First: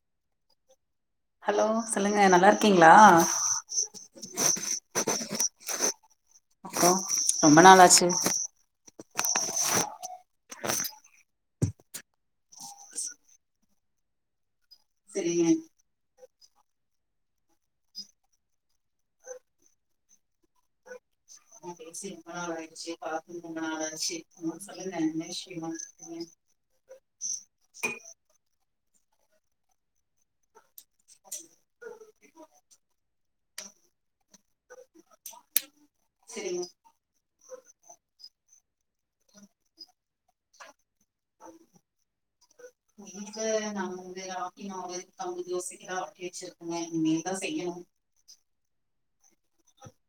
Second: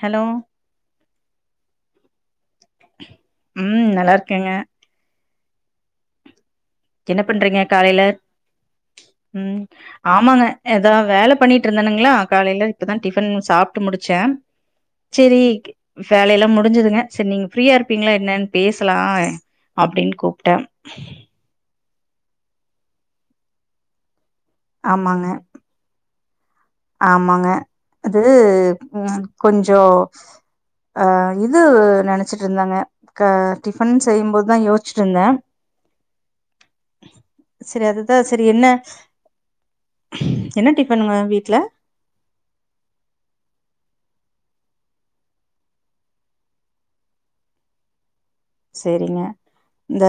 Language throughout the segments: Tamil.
ஹலோ ஹலோ சொல்லுங்க நல்லா இரு உம் நல்லா இருக்கேங்க அப்பரோ என்ன ரொம்ப நாளாச்சு உம் ஆமாங்க ஏதாவ வேலை பண்ணிட்டு இருந்தானுங்களா காலையில இப்பதா டிஃபன் சாப்பிட்டு முடிச்ச சரி செரிங்க வேலை எல்லாம் முடிஞ்சதுங்க சரி நீங்க ஃப்ரீயா இருப்பீங்களா என்னன்னு பேசலாம் அப்படின்னு கூப்டே சினிமா ஆச்சு பாத்து ரொம்ப நாள் ஆச்சு சொல்லுங்க என்ன ஆமாங்க விஷயோ உம் ஆமாங்க அது கொஞ்சம் அஹ இது நினச்சிட்டு இருந்தாங்க டிஃபன் செய்யும்போதுதா யோசிச்சுட்டு இருந்தே செரிங்க சரி அதுதா சரி என்ன என்ன டிஃபனுங்க உங்க வீட்ல வீட்ல [unintelligible] ஆட்டி வச்சிருக்கங்க இனிதா செய்யணும் சரிங்க இந்த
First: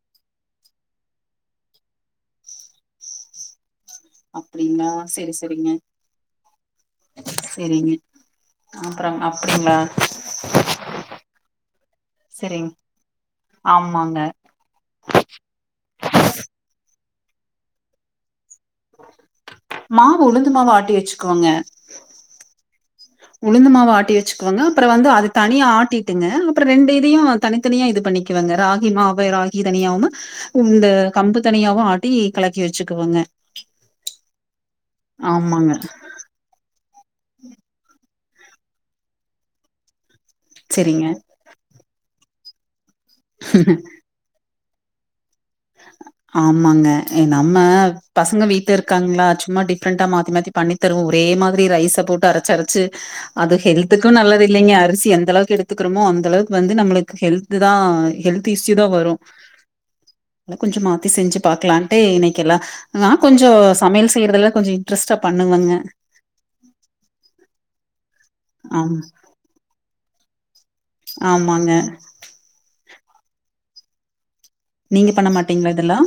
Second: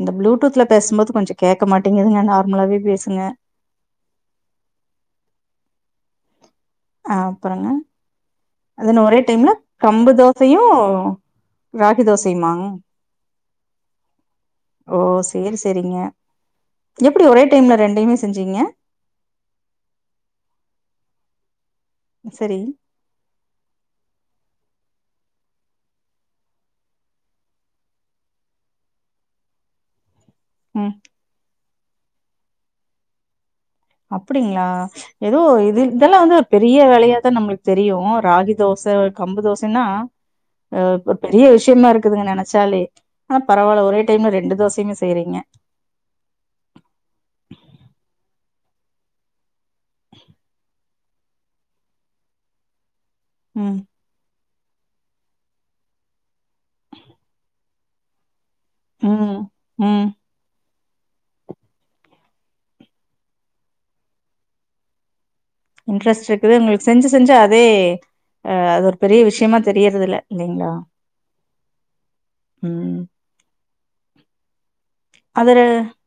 இந்த ப்ளூடூத்ல பேசும்போது கொஞ்சம் கேட்க மாட்டீங்குதுக நார்மலாவே பேசுங்க அப்படிங்களா சரி சரிங்க ஆஹ் அப்புறங்க அதுன்ன அப்றோ ஒரே டைம்ல அப்டிங்களா கம்பு தோசையும் ராகி தோசையுமாங்க செரிங்க ஆமாங்க ஓ சேரி சேரிங்க எப்படி ஒரே டைம்ல ரெண்டையுமே செஞ்சீங்க மாவு உளுந்து மாவு ஆட்டி வச்சுக்குக்கோங்க சரி உளுந்து மாவு ஆட்டி வச்சுக் கோங்க அப்புறம் வந்து அது தனியா ஆட்டிட்டுங்க அப்புறம் ரெண்டு இதையும் தனித்தனியா இது பண்ணிக்குவங்க ராகி மாவு ராகி தனியாவ்வும் இந்த ம் கம்பு தனியாவும் ஆ ட்டி கலக்கி வச்சுக்குவோங்க அப்படிங்களா ஏதோ ஆமாங்க இது இதெல்லாம் வந்து ஒரு பெரிய வேலையா து நம்மளுக்கு தெரியு வு ராகி தோச கம்பு தோசன்னா செரிங்க ஆ பெரிய விஷியமா இருக் இருக்குதுங்க நெனச்சாலே ஆனா பரவால்ல ஒரே டைம்ல ரெண்டு தோச செரிங்க செரிங்க ஆமாங்க நம்ம பசங்க வீட்ல இருக்காங்களா சும்மா டிப்ரெண்டா மாத்தி மாத்தி பண்ணி தருவோ ஒரே மாதிரி ரைஸ போட்டு அரச்சரச்சு அது ம் ஹெல்த்துக்கு நல்லது இல்லைங்க அரிசி எந்த அளவுக்கு எடுத்துக்கிறோமோ அந்தளவுக்கு வந்து நம்மளுக்கு ஹெல்த்து தான் ஹெல்த் தீஷ்யூதா வரு ம் ம் கொஞ்சம் மாத்தி செஞ்சு பாக்கலான்ட்டே இன்னைக்கெல்லா நா கொஞ்ச சமையல் செய்றதுல கொஞ்சம் இன்ட்ரஸ்ட்ட இன்ட்ரெஸ்ட் இருக்குது உங்களுக் செஞ்சு செஞ்சு அதே அது ஒரு ஆம் பெரிய விஷயமா தெரியறது இல்ல இலிங்ளா ஆமாங்க நீங்க பண்ண அதுல மாட்டீங்களா இதெல்லா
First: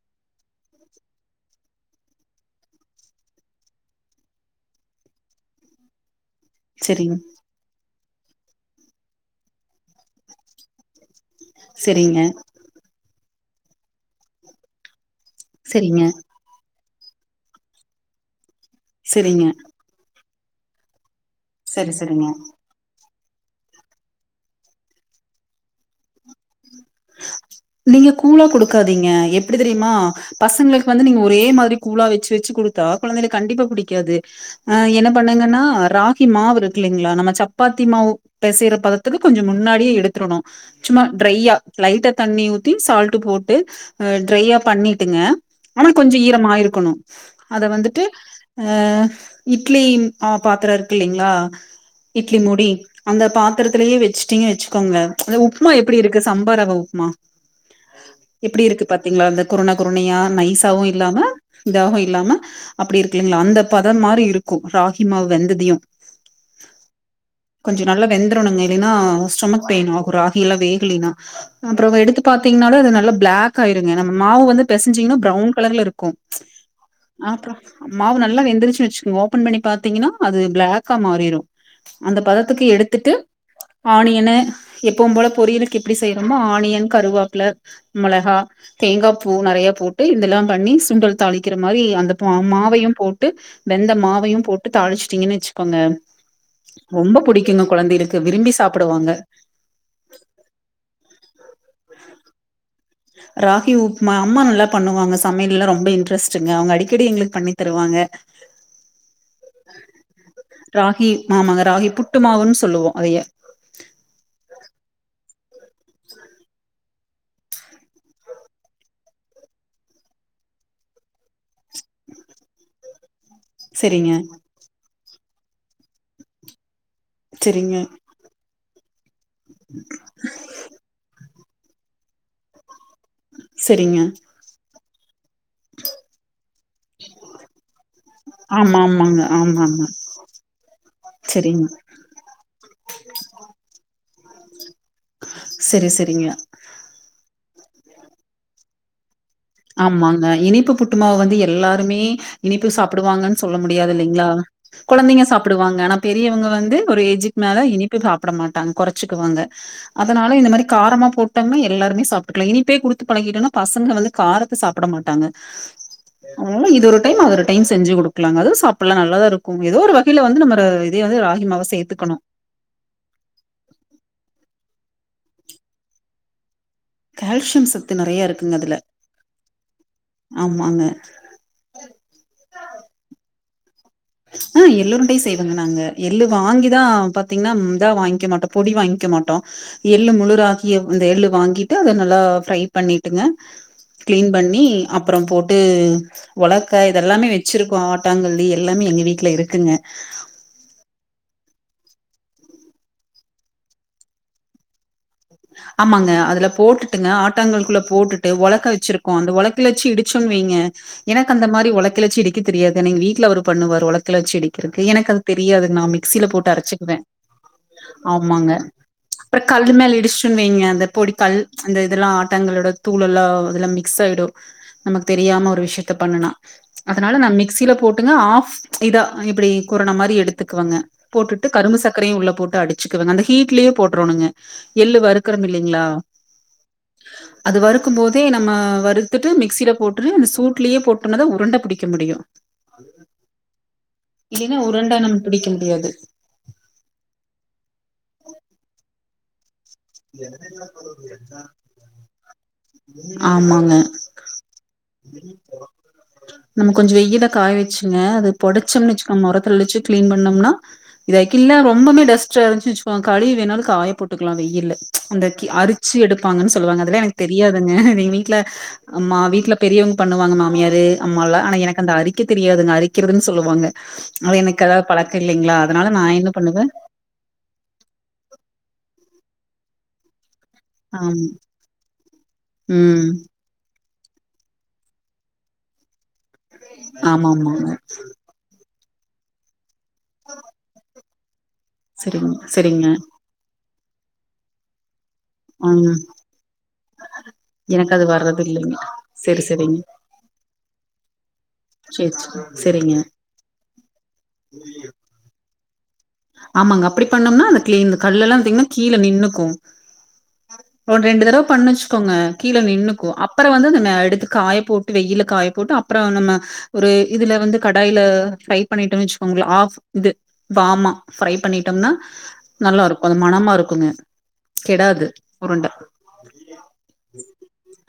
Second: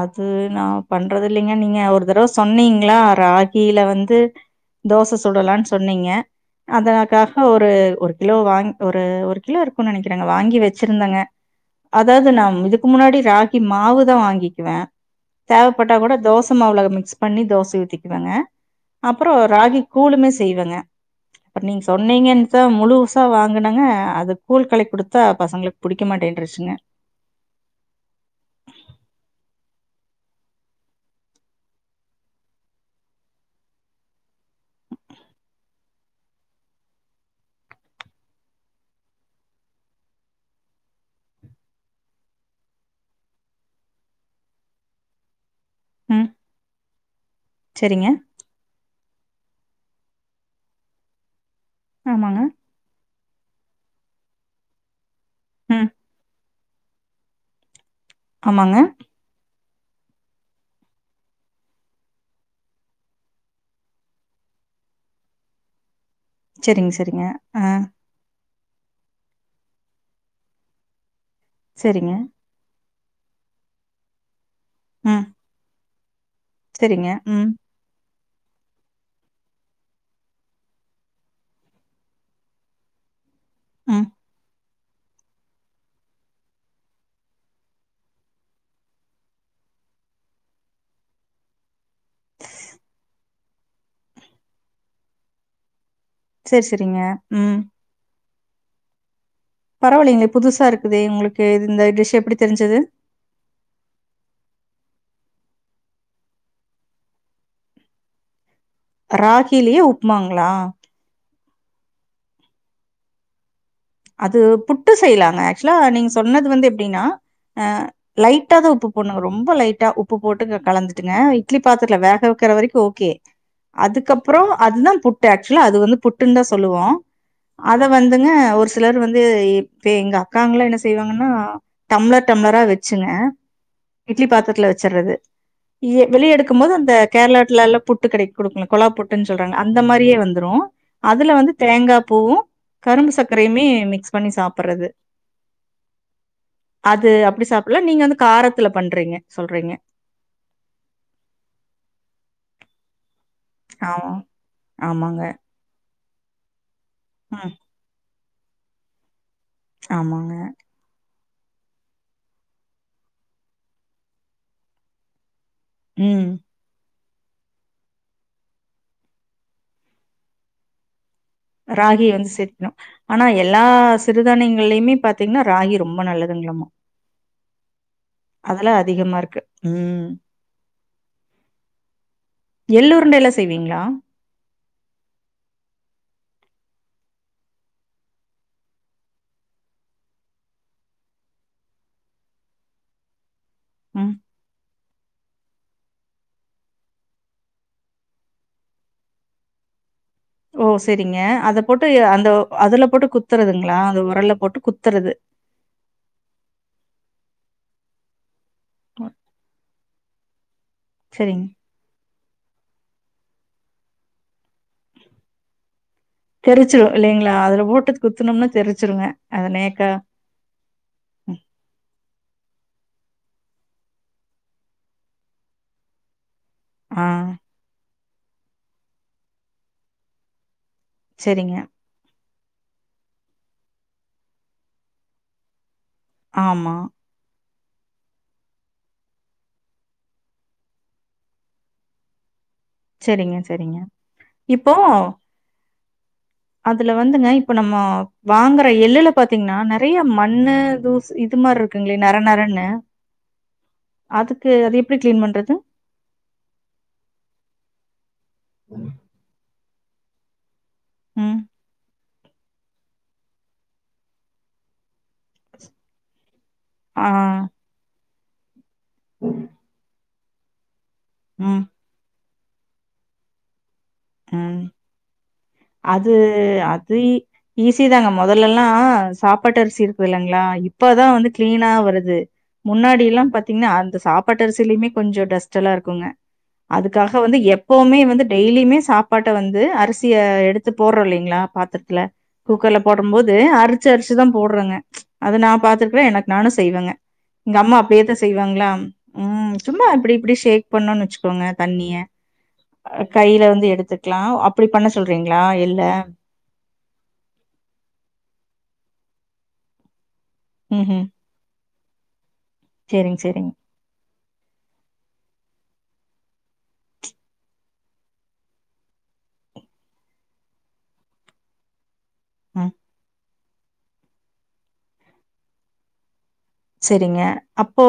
அது நா பண்றதில்லிங்க நீங்க ஒரு தடவை சொன்னீங்ளா ராகில வந்து தோச சுடலானு சொன்னீங்க செரிங் அதனாக்காக ஒரு ஒரு கிலோ வாங் ஒரு ஒரு கிலோ இருக்கு நெனைக்கிறங்க வாங்கி வச்சிருந்தங்க செரிங்க அதாது நாம் இதுக்கு முன்னாடி ராகி மாவுதா வாங்கி [unintelligible] தேவப்பட்டா செரிங்க கூட தோச மாவுல முக் ஸ் பண்ணி தோச ஊத்திக் [unintelligible] அப்றோ செரிங்க ராகி கூலுமே செய்வங்க அ நீங் செரி செரிங்க சொன்னீங்கன் தா முழு வாங்குனங்க அது கூழ்கலிக்குடுத்தா பசங்களுக்கு புடிக்க மாட்டேன்ற்றுச்சுங்க நீங்க கூழா குடுக்காதீங்க எப்டி தெரியுமா பசங்களுக்கு வந்து நீங்க ஒரே மாதிரி கூழா வச்சு வச்சு குடுத்தா கொழந்தைல கண்டிப்பா புடிக்காது ஆஹ் என்ன பண்ணுங்கன்னா ராகி மாவு இருக்குகில்லிங்களா நம்ம சப்பாத்தி மாவு பெசைற பதத்துக்கு கொஞ்சோ முன்னாடியே எடுத்துடணு சும்மா ட்ரையா லைட்டா தண்ணி ஊத்தி சால்ட்டு போட்டு அ ட்ரையா பண்ணிட்டுங்க ஆனா கொஞ்சோ ம் ஈரமாயிருக்கணு அத வந்துட்டு சரிங்க. அஹ் இட்லி ஆ பாத்தரோ இருக்கில்லிங்களா இட்லி ஆமாங்க. மூடி அந்த பாத்திரத்திலயே வெச்சுட்டீங்கனு வெச்சுக்கோங்க அந்த உப்மா ம் எப்படி இருக்கு சம் பரவ உப்மா எப்புடி ஆமாங்க. இருக்கு பாத்தீங்ளா அந்த குருன குருனையா நைஸாவு இல்லாம இதாகவு இல்லாம அப்புடி இருக்கில்லிங்களா அந்த பதம் மாரி இருக்கு ராகி மாவு வெந்துதையு செரிங் செரிங்க அ ஏனா ஸ்டொமக் பெய்ன் ஆகு ராகிலா வேகிலினா அப்புற அவ சரிங்க. எடுத்து பாத்தீங்ன்னாலு அது நல்ல பிளாக் ஆய்ருங்க நம்ம மாவு வந்து பெசஞ்சீங்னா ம் பிரவுன் கலர்ல இரு கு ச் சரிங்க. ம் அப்றோ மாவு நல் நல்லா வெந்திருச்சு வச்கோங்க ஓப்பன் பண்ணி பாத்தீங்கன்னா அது பிளாக்கா மாறிரு அந்த பதத்துக்கு எடுத்துட்டு ம் ஆனியனு எப்பவு போல பொரியலுக்கு எப்டி செய்றோமோ ஆனியன் கருவாப்ல மொளகா தேங்கா பூ நெறையா போட்டு இதெல்லா பண்ணி சுண்டல் தாளிக்கிற மாரி அந்த பாம் மாவையு போட்டு வெந்த மாவையு போட்டு தாளிச்டீங்கன் வெச்சிகோங்க சரி, சரிங்க. ரொம்ப புடிக்கிங்க கொழந்தைலிக் த விரும்பி சாப்புடுவாங்க பரவாலேங்களே புது சாருக்குதே உங்ளுக்கு இது இந்த டிஷ் எப்புடி தெரிஞ்சது ராகி உப்மா அம்மா நல்லா பண்ணுவாங்க சமையல்லா ரொம்ப இன்ட்ரெஸ்ட்டுங்க அவுங்க அடிக்கடி எங்களுக் பண்ணி தருவாங்க ராகிலியே உப்மாங்லா ராகி ஆமாங்க ராகி புட்டுமாவுன் சொல்லுவோ அதையே க்சுலா நீங்க சொன்னது வந்து எப்டின்னா அ லைட்டா தா உப்பு போட்ணு ரொம்பொ லைட்டா உப்பு போட்டு இத கலந்துட்டுங்க த்திலி பாத்துக்லா வேக வக்கிற வரைக்கு ஓகே செரிங்க அதுக்கப்புறோ அதுதா பு து ஆக்சுலா அது வந்து புட்டுன்தா சொல்லுவோ செரிங்க அத வந்துங்க ஒர்ஸ் சிலர் வந் பேயி பே எங்க அக்காங்கலா என்ன செய்வாங்கன்னா டம்ளர் டம்ளரா வெச்சு டுங்க செரிங்க இட்லி பாத்ரத்தில்ல வச் ச்சர்றது இய வெளில எடுக்கும்மோது அந்த கேர்ளாட்லல்லா புட்டு கெடைக் குடுக்குனு ஆமா கொலா ஆமாங்க புட்டுன் சொல்றாங்க ஆமா அந்த ஆமா மாரியே வந்துரு அதுல வந்து செரிங்க தேங்கா பூவு கரும்பு சக் ப்யே மிக்ஸ் பண்ணி சாப் பறது செரி செரிங்க அது அப் ப்டி சாப்பல்லா நீங்க வந்து காரத்துல பண்றீங்க சொல்றீங்க ஆமாங்க இனிப்பு புட்டுமாவு வந்து எல்லாருமே இனிப்பு சாப் புடுவாங்கன் சொல்ல முடியாது ஆமா இல்லிங்ளா ஆமாங்க கொழந்தைங்க சாப்பிடுவாங்க ஆனாப் பெரியவங்க வந்து ஒரு ஏஜுக் ம் மேல இனிப்பே சாப் பட மாட்டாங்க கொறச்சிக்குவாங்க ஆமாங்க அதனால இந்த மாரி காரமா போட் டாங்ன்னா எல்லாருமே சாப்ட்டுக்கலா இனிப்பே குடுத்து பழக்கிட்டோன்னா பசங்க வந்து காரத்த சாப்பட மாட்டாங்க ம் அவுங்கலா இது ஒரு டைம் அது ஒரு டைம் செஞ்சு குடுக்லாங் அது சாப்பல்லா நல்ல தா இருக்கூ எதோ ஒரு வகையில வந்து நம்ம ர இதயே வந்து ராகி மாவ ராகிய சேர்த்துக்கணும். வந்து சேத்துணு ஆனா எல்லா சிறுதானியங்கள்லயுமே பாத் தீங்ன்னா ராகி ரொம்ப நல்லதுங்களாம்மா கேல்சியம் சத்து நெறைய இருக்குங்க அதுல அதிகமா இருக்கு ம் ஆமாங்க செய்வீங்ளா அ எள்ளு உருண்டையு செய்வங்க நாங்க எள்ளு வாங்கிதா பாத்திங்ன்னா ம் இதா வாய்ங்க்க மாட்டோ பொடி வாய்ங்க்க மாட்டோ எள்ளு முழு ராகிய வ் இந்த எள்ளு வாங்கிட்டு அத நல்லா ஃப்ரை பண்ணீட்டுங்க ம் கிளீன் பண்ணி அப்பறம் போட்டு ஒலக்க இதெல்லாமே வெச்சிருக்கோ ஆட்டாங்கல்லு எல்லாமே எங்க வீ வீட்ல இருக்குங்க ஓ செரிங்க அத போட்டு அ அந்த அதுல போட்டு குத்துறதுங்ளா அந்த உரல்ல போட்டு குத்தறது ஆமாங்க அதுல போட்டுட்டுங்க ஆட்டாங்கல்க்குள்ள போட்டுட்டு ஒலக் க வெச்சிருக்கோ அந்த ஒலக்ல வெச்சி இடி சொன் வெய்ங்க எனக்கு செரிங்க அந்த மாரி ஒலக்கில வெச்சு இடி க்க தெரியாது ஆனா எங்க வீட்ல அவரு பண்ணுவாரு ஒலக்கைல வெச்சி இடிக்கறக்கு எனக்கு அது தெரியாதுங் நா மிக் தெரிச்சிரு இல்லைங்ளா அதுல போட்டு குத்துனம்னா தெரிச்சிருங்க அத நேக்கா ட்டுன் வெய்ங்க அந்த பொடி கல் ம், ப்ச் அந்த இதெல்லா ஆட்டங்கல்லோட தூளல்லா அதுல மிக்ஸ் ஆய்டு நமக்கு தெரியாம ஒரு விஷ்யத்த பண்ணுனா ஆ அதனால நா மிக்சியில போட் ட்டுங்க ஆஃப் ப்ச் இதா இப்பிடி குரண மாரி எடுத்துக்குவங்க போட்டுட்டு செரிங்க கரும்பு சக்கரையு உள்ள போட் டு அடிச்சுக்குவங்க அந்த ஹீட்லயே போட்றோனுங்க எள்ளு வறுத் கிரம் இல்லைங்ளா ஆமா அது வறுக்கும்போதே நம்ம வறுத்துட்டு மிக்சில போட்டு அந்த சூட்லயே போட்டோனம்தா உருண்ட புடிக்க முடியு செரிங்க செரிங்க இல்லைன்னா இப்போ உருண்ட நம்ம பிடிக்க முடியாது அதுல வந்துங்க இப்ப நம்ம வாங்குற எள்ளுல பாத்தீங்கன்னா நெற நெறயா மண்ணு தூசு இது மாரி இருக்குங்களே நர நரன்னு ஆமாங்க அதுக்கு அதெ நம்ம கொஞ்சோ வெய்யில்ல காய வெச்சுங்க அத பொடச்சம்னு வெச்சு மொரத்துல வெச்சு கிளீன் பண்ணம்னா இத ம். கிள்ள ரொம்பமே டஸ் ட்டா இருந்ச்சு வெச்சுக்கோங்க கழுவி வேணாலூ காய போட்டுக்கலா வெய்யில்ல ப்ச் அந்த அரிச்சு எடு ப்பாங்கனு சொல்லுவாங்க அதெல்லா ஆ. எனக்கு தெரியாதுங்க நி நீ ட்ல அம்மா வீட்ல இவுங்க பண்ணுவாங்க மாமியாரு நம்யெல்லா ஆனா ம், எனக்கு அந்த க்க தெரியாதுங்க அரிக்கிறதுன்னு சொல்லுவாங்க அது உம் எனக்கு அதாது பழக்க இல்லைங்களா அதனால நா அது என்ன பண்ணுவே அது ஈஸி தாங்க முதல் எல்லா சாப்பாட்டு அரிசி இருக்கு இல்லைங்களா இப்பதா ஆம் வந்து கிளீனா வருது முன்னாடி ம் எல்லாம் பாத்தீங்கன்னா அந்த சாப்பாட்டு அரிசிலயுமே கொஞ்சோ டஸ்ட் எல்லா இருக்குங்க அதுக்காக ஆமா வந்து ஆமாங்க எப்பவுமே வந்து டெய்லியுமே சாப்பாட்ட வந்து அரி சிய எடுத்து போடுற இல்லைங்க ங்ளா பாத்து த்துல சரிங்க குக்கர்ல சரிங்க போடும் போது அறு பச்சரிசிதா போடுறங்க அது நா ம் பாத்திருக்கிற எனக்கு நானு செய்வங்க எங்க அம்மா எனக்கு அது அப்பேதா வர்றது செய்வாங்களா இல்லைங்க செரி உம் செரிங்க சும்மா அப்படி இப்படி ஷேக் பண்ணுனோனு வெச்சுக்கோங்க தண்ணிய சேரி சேரி செரிங்க கையில இருந்து எடு க்லா அப்படி பண்ண சொல்றீங்ளா ஆ இல்ல ஆமாங்க அப்படி பண்ணம்னா அது கிளீன் இந்த கல்லெல்லா பாத்தீங்கன்னா கீழ நின்னுக்கு ம் ஒ ம் ரெண்டு தடவ பண்ணுச்சு இருக்கோங்க கீழ நின்னுக்கு சேரிங் அப்பற சேரிங் வந்து அந்தன எடுத் காய போட்டு வெயில்ல காய போட்டு அப்பறோ நம்ம ஒரு இதுல வந்து கடாயில ஃப்ரை பண்ணிட்டன் வெச்சுக்கோங்ள ஆஃப் இது வாமா ஃப்ரை பண்ணிட்டம்னா ம் நல்லாருக்கு அது மணம்மார் க்குங்க கெடாது உருண்ட செரிங்க அப்போ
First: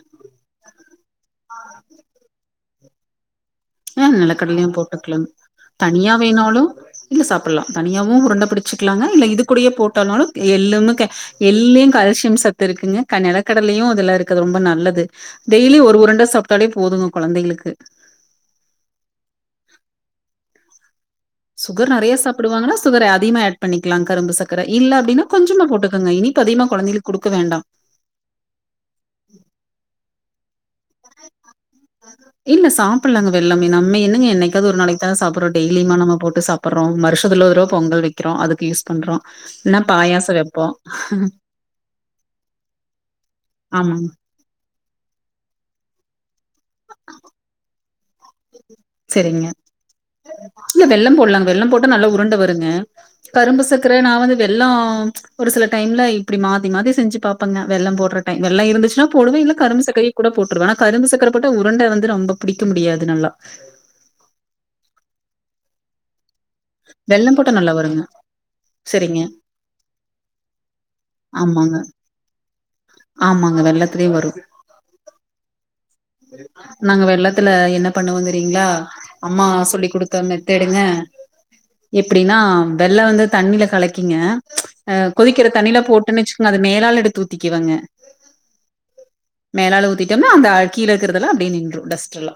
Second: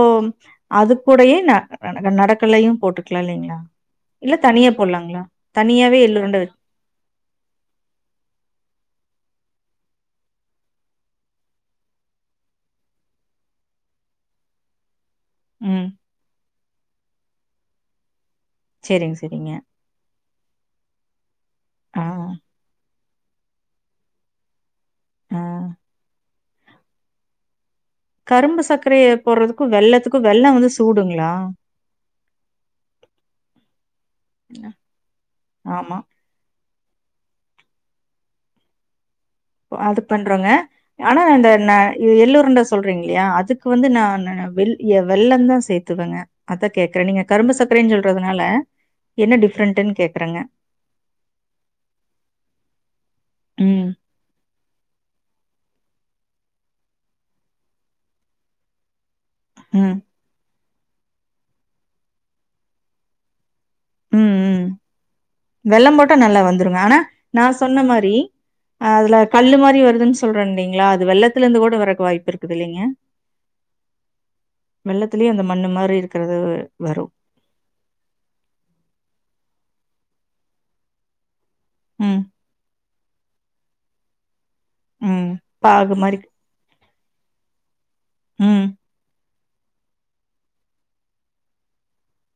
அது கூடயே ந ந நட நடக்கல்லையு போட்டுக்லா இல்லிங்ளா அ நெலக்கடலியு போட்டுக்லாங் தனியாவே தனியா எள்ளுருண்ட வச் வேணாலு நிங்க சாப்பல்லா தனியாவு உருண்ட பிடிச்சு க்லாங்க இல்ல இது கூடயே போட்டானாலு எள்ளுமு க எள்ளியு கல்சியம் சத்து இருக்குங்க க நெலக்கடலயு அதுல இருக்குது ரொம்ப நல்லது டெய்லியு ம் ஒரு உருண்ட சாப்ட்டாலே போதுங்க கொழந்தைகளுக்கு சேரிங்க செரிங்க சுகர் நறையா சாப்டுவாங்கனா சுகர் ஏட் அதிமா ஏட் பண்ணிக்லாங் கரும்பு சக்கரை இல்ல அப்டின்னா ஆ கொஞ்சமா போட்டுக்கங்க இனி ப்பு அதிகமா கொழந்தைளுக் குடுக்க வேண்டாம் கரும்பு சக்கரைய போட்றதுக்கூ வெல்லத்துக் கு வெல்லோ வந்து சூடுங்களா இல்ல சாப்பல்லாங்க வெல்லமே நம்ம என்னங்க என்னைக்காவ்து ஒரு நாளைக்கு தான சாப்பறோ ஆமா டெய்லிமா நம்ம போட்டு சாப் ப்பர்றோ வருஷத்துல ஒருதடவ பொங்கல் வெக்றோ அதுக்கு யூஸ் பண்றோ இல்லனா அது பாயாச பண்றோங்க வைப்போ ஆனா இந்த ந எள்ளுரண்ட சொல்றீங்க இல்யா அதுக்கு வந்து ஆமாங்க நானு வெல் ய வெல்லந் தா சேத்துவங்க அத்தா கேக்கறே நீங்க கரும்பு சக்கரேன் சொல்றதுனால என்ன சரிங்க டிஃப்ரெண்ட்டுன்னு கேக்குறேங்க இல்ல வெல்லம் போல்லாங்க வெல்லம் போட்டா நல்லா உருண்ட வருங்க கரும்பு ம் சக்கர நா வந்து வெல்லம் ப்ச் ஒரு சில டைம்ல இப்டி மாத்தி மாத்தி செஞ்சு பாப்பங்க வெல்லம் போட்ற டைம்‌ வெல்லோ இருந்துச்சுனா போடுவே இல்ல கரும்பு ம் சக்கரைய கூட போட்ருவே அனா கரும்பு சக்கர போட்டா உருண்ட வந்து ரொம்ப பிடிக்க முடியாது நல்லா உம் உம் வெல்லம் போட்டா நல்லா வர் வந்துருங்க ஆனா வெல்லம் நா போட்டா நல்லா சொன்ன வருங்க மாரி அதுல சரிங்க கல்லு மாரி வருதுன் சொல்றேன் இல்லிங்ளா அது வெல்லத்திலந்து கூட ஆமாங்க வரக்கு வாய்ப்பு இருக்குது இல்லீங்க ஆமாங்க வெள்ளத்துலயு வரு வெல்லத்திலயே அந்த மண்ணு மாரி இரு நாங்க வெல்லத்துல என்ன பண்ணுவோ தெரிங்ளா அம்மா ஆ சொல்லி குடுத்த மெத்தேடுங்க ம் எப்பிடினா வெல்ல வந்து தண்ணில கலக்கிங்க ஆ ம் கொதிக்கிற தண்ணில பாகு மாரி போட்டுன்னு வச்சுக்கோங்க அத மேலால எடுத்து ஊத்திக்குவேங்க ம் மேலால ஊத்திட்டம்னா அந்த அழ் கீழ இருக்கறதல அப்டியே நின்றூ டஸ்ட்டல்லா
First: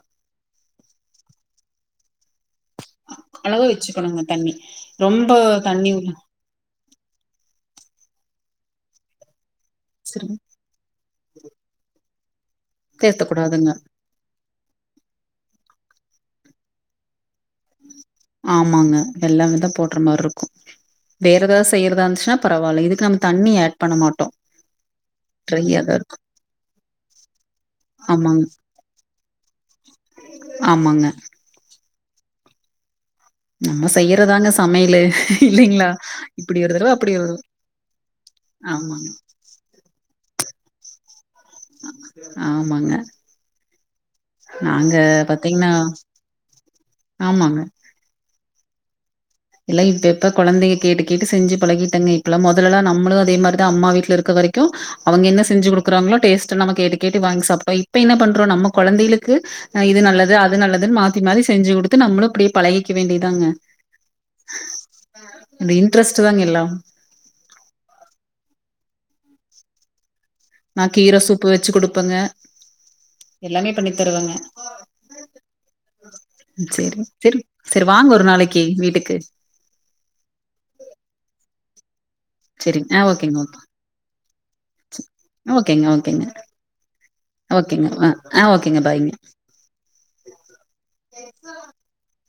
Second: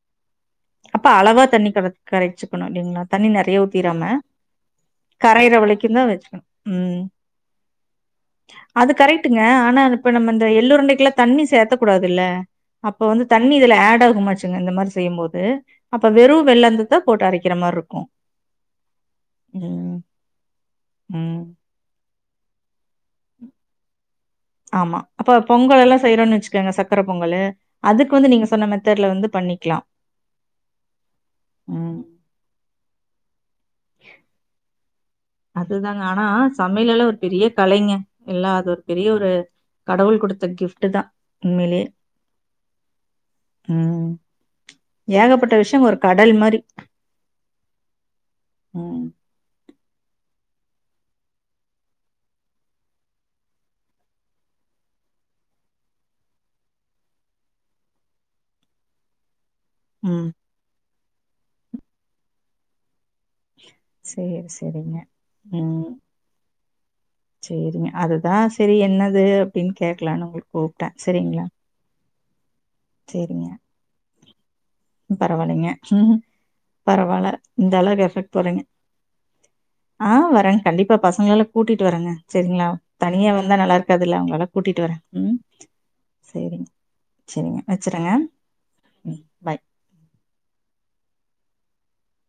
அப்ப அளவா தண்ணி கர கரைச்சுப் [unintelligible] தண்ணி நறைய அளவா ஊத்திராம வச்சுக்கணுங்க தண்ணி ரொம்ப கரையிற தண்ணி வலிக்கூந்தா உள்ள வச்சுக்கணூ ம் அது கரெக்ட்டுங்க ஆனா அதிப்ப நம் அந்த எள்ளுருண்டக்குலாப் தண்ணி சேத்த கூடாதுல்ல அப்ப சேர்த்த வந்து தண்ணி கூடாதுங்க இதுல ஆட் ஆகுமாச் இந்த இந்த மாரி செய்யும் போது அப்ப வெறூ வெல்லந்ததா போட்டு அரைக்கிற மாரி இருக்கூ ஆமாங்க எல்லாமே தா போட்டுற மாரி இருக்கூ வேற ம். ஏதாவ்து செய்யறதா இருந்துச்சுன்னா பரவால்ல இதுக்கு நம் தண்ணி ஆட் பண்ணும் மாட்டோ ஆமா அப்ப பொங்கலல்லா செய்றோன்னு வச்சுக்கோங்க சக்கர பொங்கலு அதுக்கு வந்து ஆமாங்க நீங்க சொன்ன மெத்தட்ல வந்து பண்ணிக்லா ஆமாங்க ம் நம்ம செய்யறதாங்க சமையலே அதுதாங்க ஆனா சமையலல ஒரு பெரிய கலைங்க இல்ல அது ஒரு பெரிய ஆமாங்க ஒரு கடவுள் குடுத் த கிஃப்ட் தா ஆமாங்க ம். நாங்க ஏகப்பட்ட பாத்தீங்னா விஷயம் ஒரு கடல் மாரி. ஆமாங்க ம் இல்ல இப்ப எப்ப கொழந்தைங்க கேட்டு கேட்டு செஞ்சு பழகிட்டங்க இப்பல்லா மொதல்லலா நம்மளூ அதே மாரி தா அம்மா வீட்ல இருக்க வரீக்கூ அவங்க என்ன செஞ்சு குடுக்குறாங்களோ டேஸ்ட்டு நம்ம கேட்டு கேட்டு வாங்கி சாப்டோ இப்ப என்ன பண்றோ நம்ம கொழந்தைகளுக்கு அ இது ம். நல்லது அது நல்லதுன் மாத்தி மாத்தி செஞ்சு குடுத்து நம்ளூ அப்டியே பழகிக் க்க வேண்டியதாங்க சேரி செரிங்க இந்த ம் இன்ட்ரெஸ்ட் தாங்க எல்லா சேரிங்க அதுதா ஸ் செரி என்னது அப்டின் கேட்கலான்னு உங்களுக் நான் கீர சூப்பு வச்சு குடுப்பேங்க எல்லாமே பண்ணி தருவேங்க பரவால்லைங்க ம் சேரி பரவால்ல சேரி சேரி இந்தளவு வாங்க ஒரு எஃபெக்ட் நாளைக்கு போட்றீங்க வீட்டுக்கு ஆ வரே கண்டிப்பா பசங்களலா கூட்டிகிட்டு வரேங்க செரிங்ளா சேரிங்க ஆ தனியா ஓகேங்க வந்தா ஓகே நல்லாருக்காதில்ல அதனால கூட்டிட்டு வரே ம் ஓகேங்க ஓகேங்க செரி செரிங்க ஓகேங்க ஆ வச்சுர்றே ஆ ஓகேங்க பாய்ங்க ம் பை [unintelligible]